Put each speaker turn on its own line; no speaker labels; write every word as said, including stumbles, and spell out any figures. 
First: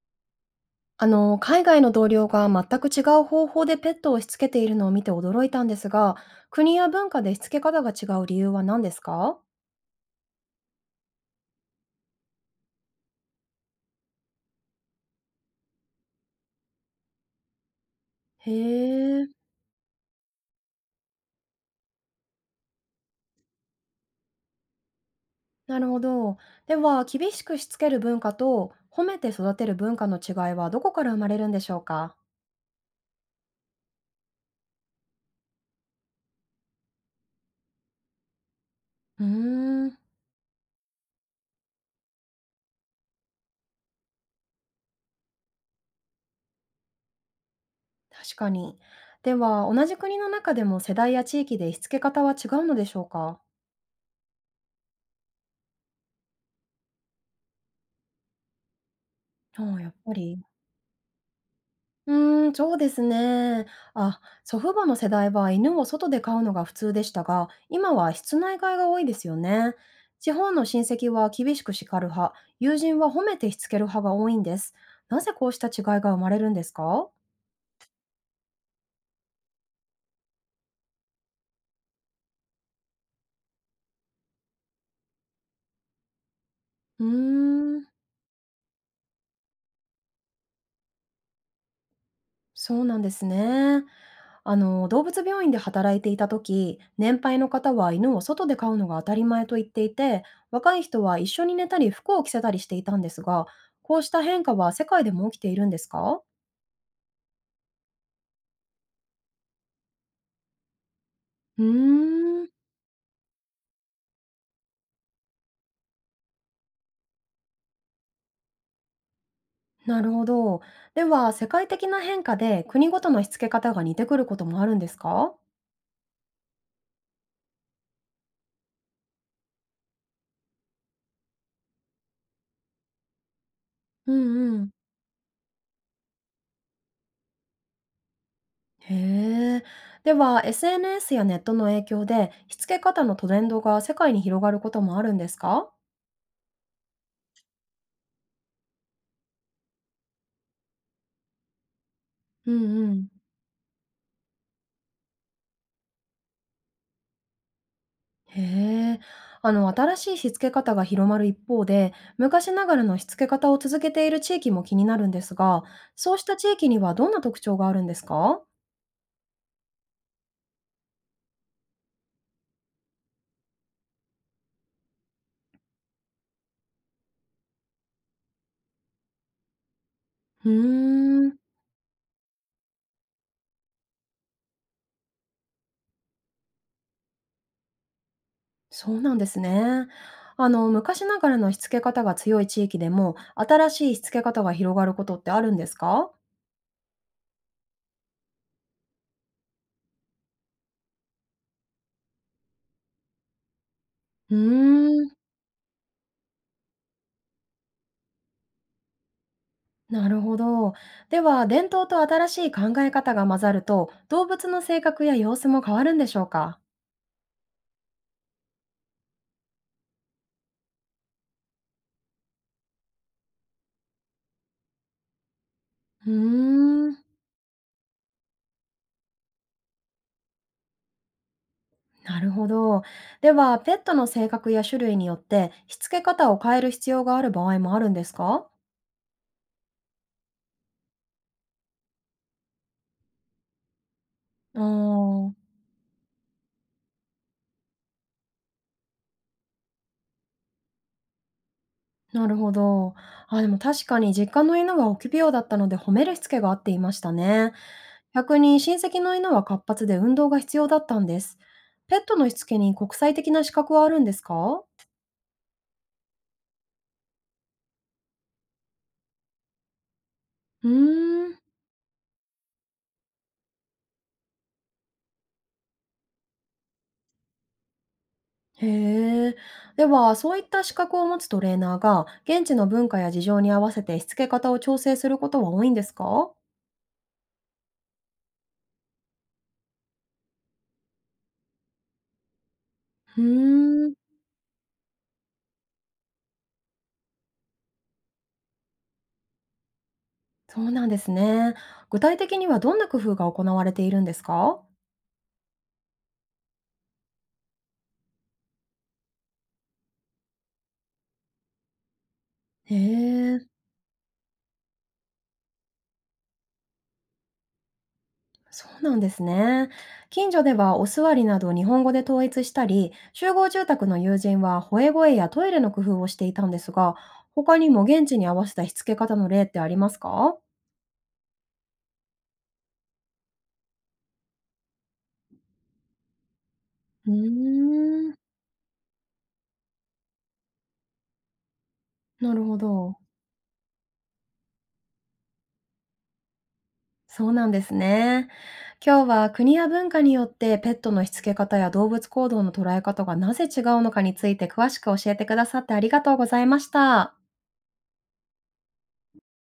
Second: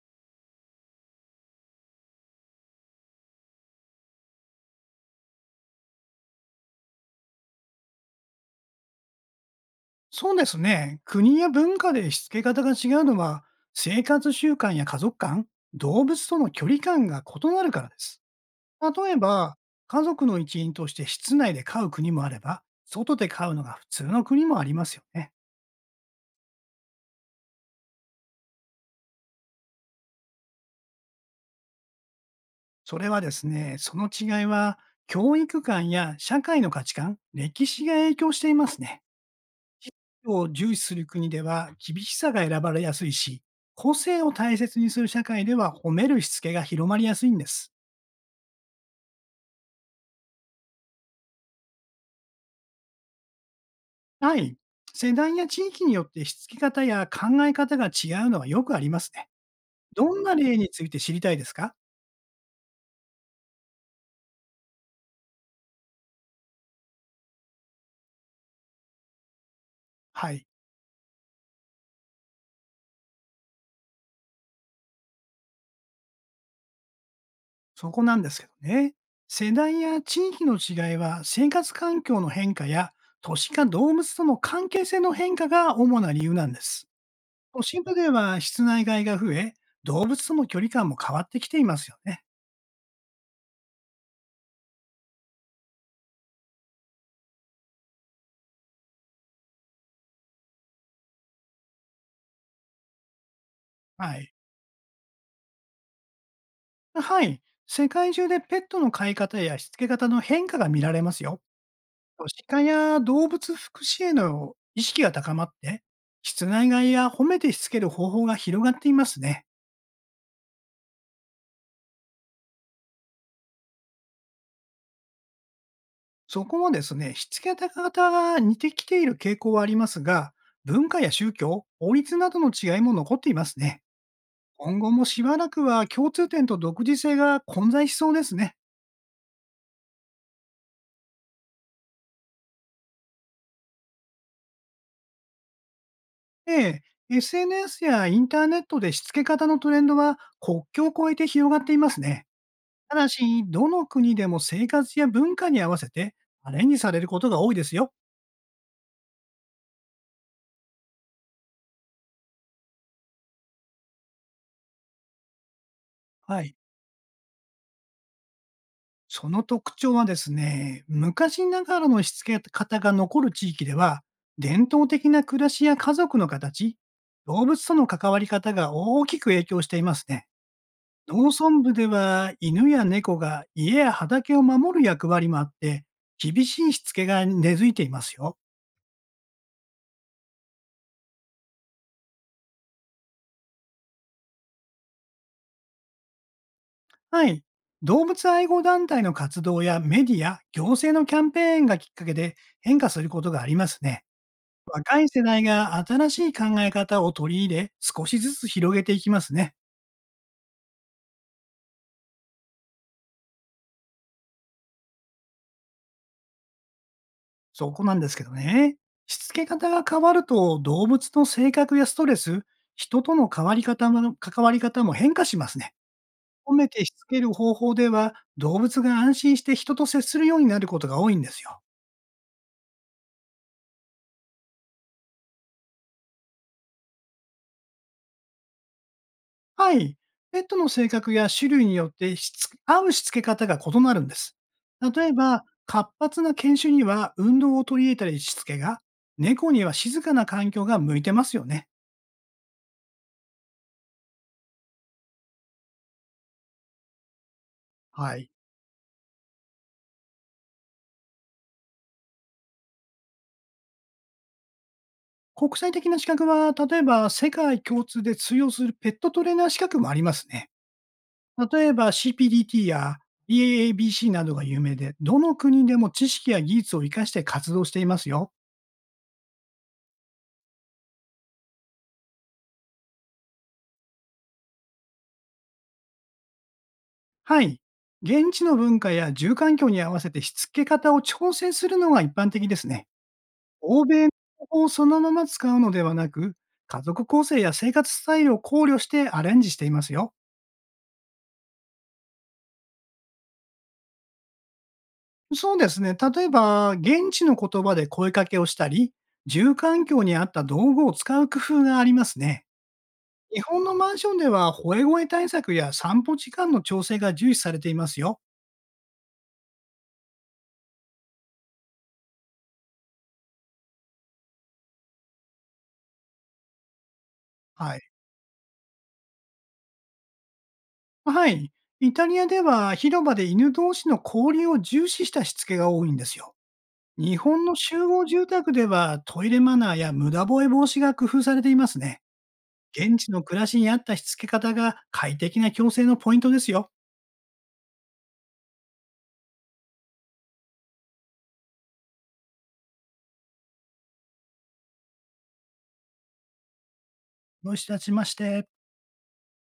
あの、海外の同僚が全く違う方法でペットをしつけているのを見て驚いたんですが、国や文化でしつけ方が違う理由は何ですか？
そうですね。国や文化でしつけ方が違うのは、生活習慣や家族観、動物との距離感が異なるからです。
へ
例え
え、
ば、家族の一員として室内で飼う国もあれば、外で飼うのが普通の国もありますよね。
なるほど。では、厳しくしつける文化と褒めて育てる文化の違いはどこから生まれるんでしょうか？
それはですね、その違いは、教育観や社会の価値観、歴史が影響していますね。
うーん、
を重視する国では厳しさが選ばれやすいし、個性を大切にする社会では褒めるしつけが広まりやすいんです。
確かに。では、同じ国の中でも世代や地域でしつけ方は違うのでしょうか？
はい。世代や地域によってしつけ方や考え方が違うのはよくありますね。
ああ、やっぱ
どんな
り。
例について知りたいですか。
うーん、そうですね。あ、祖父母の世代は犬を外で飼うのが普通でしたが、今は室内飼いが多いですよね。地
はい。
方の親戚は厳しく叱る派、友人は褒めてしつける派が多いんです。なぜこうした違いが生まれるんですか？
そこなんですけどね。世代や地域の違いは生活環境の変化や都市化動物との関係性の変化が主な理由なんです。
う
都
ー
心
ん。
部では室内外が増え、動物との距離感も変わってきていますよね。
そうなんですね。あの動物病院で働いていた時、年配の方は犬を外で飼うのが当たり前と言っていて、若い人は一緒に寝たり服を着せたりしていたんですが、こうし
は
た
い。
変化は世界でも起きているんですか？
はい。世界中でペットの飼い方やしつけ方の変化が見られますよ。
うーん、
鹿や動物福祉への意識が高まって、室内飼いや褒めてしつける方法が広がっていますね。
なるほど。では、世界的な変化で国ごとのしつけ方が似てくることもあるんですか？
そこもですね、しつけ方が似てきている傾向はありますが、文化や宗教、法律などの違いも残っていますね。
うんうん。
今後もしばらくは共通点と独自性が混在しそうですね。
へえ。では、 エスエヌエス やネットの影響でしつけ方のトレンドが世界に広がることもあるんですか？
ええ、エスエヌエス やインターネットでしつけ方のトレンドは国境を越えて広がっていますね。
うんう
ただ
ん。
し、どの国でも生活や文化に合わせてアレンジされることが多いですよ。
へえ。あの、新しいしつけ方が広まる一方で、昔ながらのしつけ方を続けている地域も気になるんですが、そうした
は
地
い。
域にはどんな特徴があるんですか？
その特徴はですね、昔ながらのしつけ方が残る地域では、伝統的な暮らしや家族の形、動物との関わり方が大きく影響していますね。
うー
農
ん、
村部では犬や猫が家や畑を守る役割もあって、厳しいしつけが根付いていますよ。
そうなんですね。あの、昔ながらのしつけ方が強い地域でも、新しいしつけ方が広がることってあるんですか？
はい。動物愛護団体の活動やメディア、行政のキャンペーンがきっかけで変化することがありますね。
うー
若い
ん、
世代が新しい考え方を取り入れ、少しずつ広げていきますね。
なるほど。では、伝統と新しい考え方が混ざると、動物の性格や様子も変わるんでしょうか？
そこなんですけどね。しつけ方が変わると、動物の性格やストレス、人との変わり方も関わり方も変化しますね。
う
褒めて
ー
し
ん。
つける方法では、動物が安心して人と接するようになることが多いんですよ。
なるほど。では、ペットの性格や種類によってしつけ方を変える必要がある場合もあるんですか？
はい。ペットの性格や種類によってしつ合うしつけ方が異なるんです。
あ
例え
ー、
ば、活発な犬種には運動を取り入れたりしつけが、猫には静かな環境が向いてますよね。
なるほど。あ、でも確かに実家の犬は臆病だったので褒めるしつけがあっていましたね。
はい。
逆に親戚の犬は活発で運動が必要だったんです。ペットのしつけに国際的な資格はあるんですか？
国際的な資格は、例えば世界共通で通用するペットトレーナー資格もありますね。
うーん。
例えば シーピーディーティー や イーエーエービーシー などが有名で、どの国でも知識や技術を活かして活動していますよ。
へえ。では、そういった資格を持つトレーナーが現地の文化や事情に合わせてしつけ方を調整することは多いんですか？
はい。現地の文化や住環境に合わせてしつけ方を調整するのが一般的ですね。
う
欧
ーん、
米の方法をそのまま使うのではなく、家族構成や生活スタイルを考慮してアレンジしていますよ。
そうなんですね。具体的にはどんな工夫が行われているんですか？
そうですね。例えば、現地の言葉で声かけをしたり、住環境に合った道具を使う工夫がありますね。
へえ、
日本のマンションでは、吠え声対策や散歩時間の調整が重視されていますよ。
そうなんですね。近所ではお座りなど日本語で統一したり、集合住宅の友人は吠え声やトイレの工夫をしていたんですが、他に
はい。
も現地に合わせたしつけ方の例ってありますか？
はい。イタリアでは広場で犬同士の交流を重視したしつけが多いんですよ。
う
日本の
ー
集合
ん、
住宅ではトイレマナーや無駄吠え防止が工夫されていますね。
なるほど。
現地の暮らしに合ったしつけ方が快適な共生のポイントですよ。
そうなんですね。今日は国や文化によってペットのしつけ方や動物行動の捉え方がなぜ違うのかについて詳しく教えてくださってありがとうございました。
どういたしまして。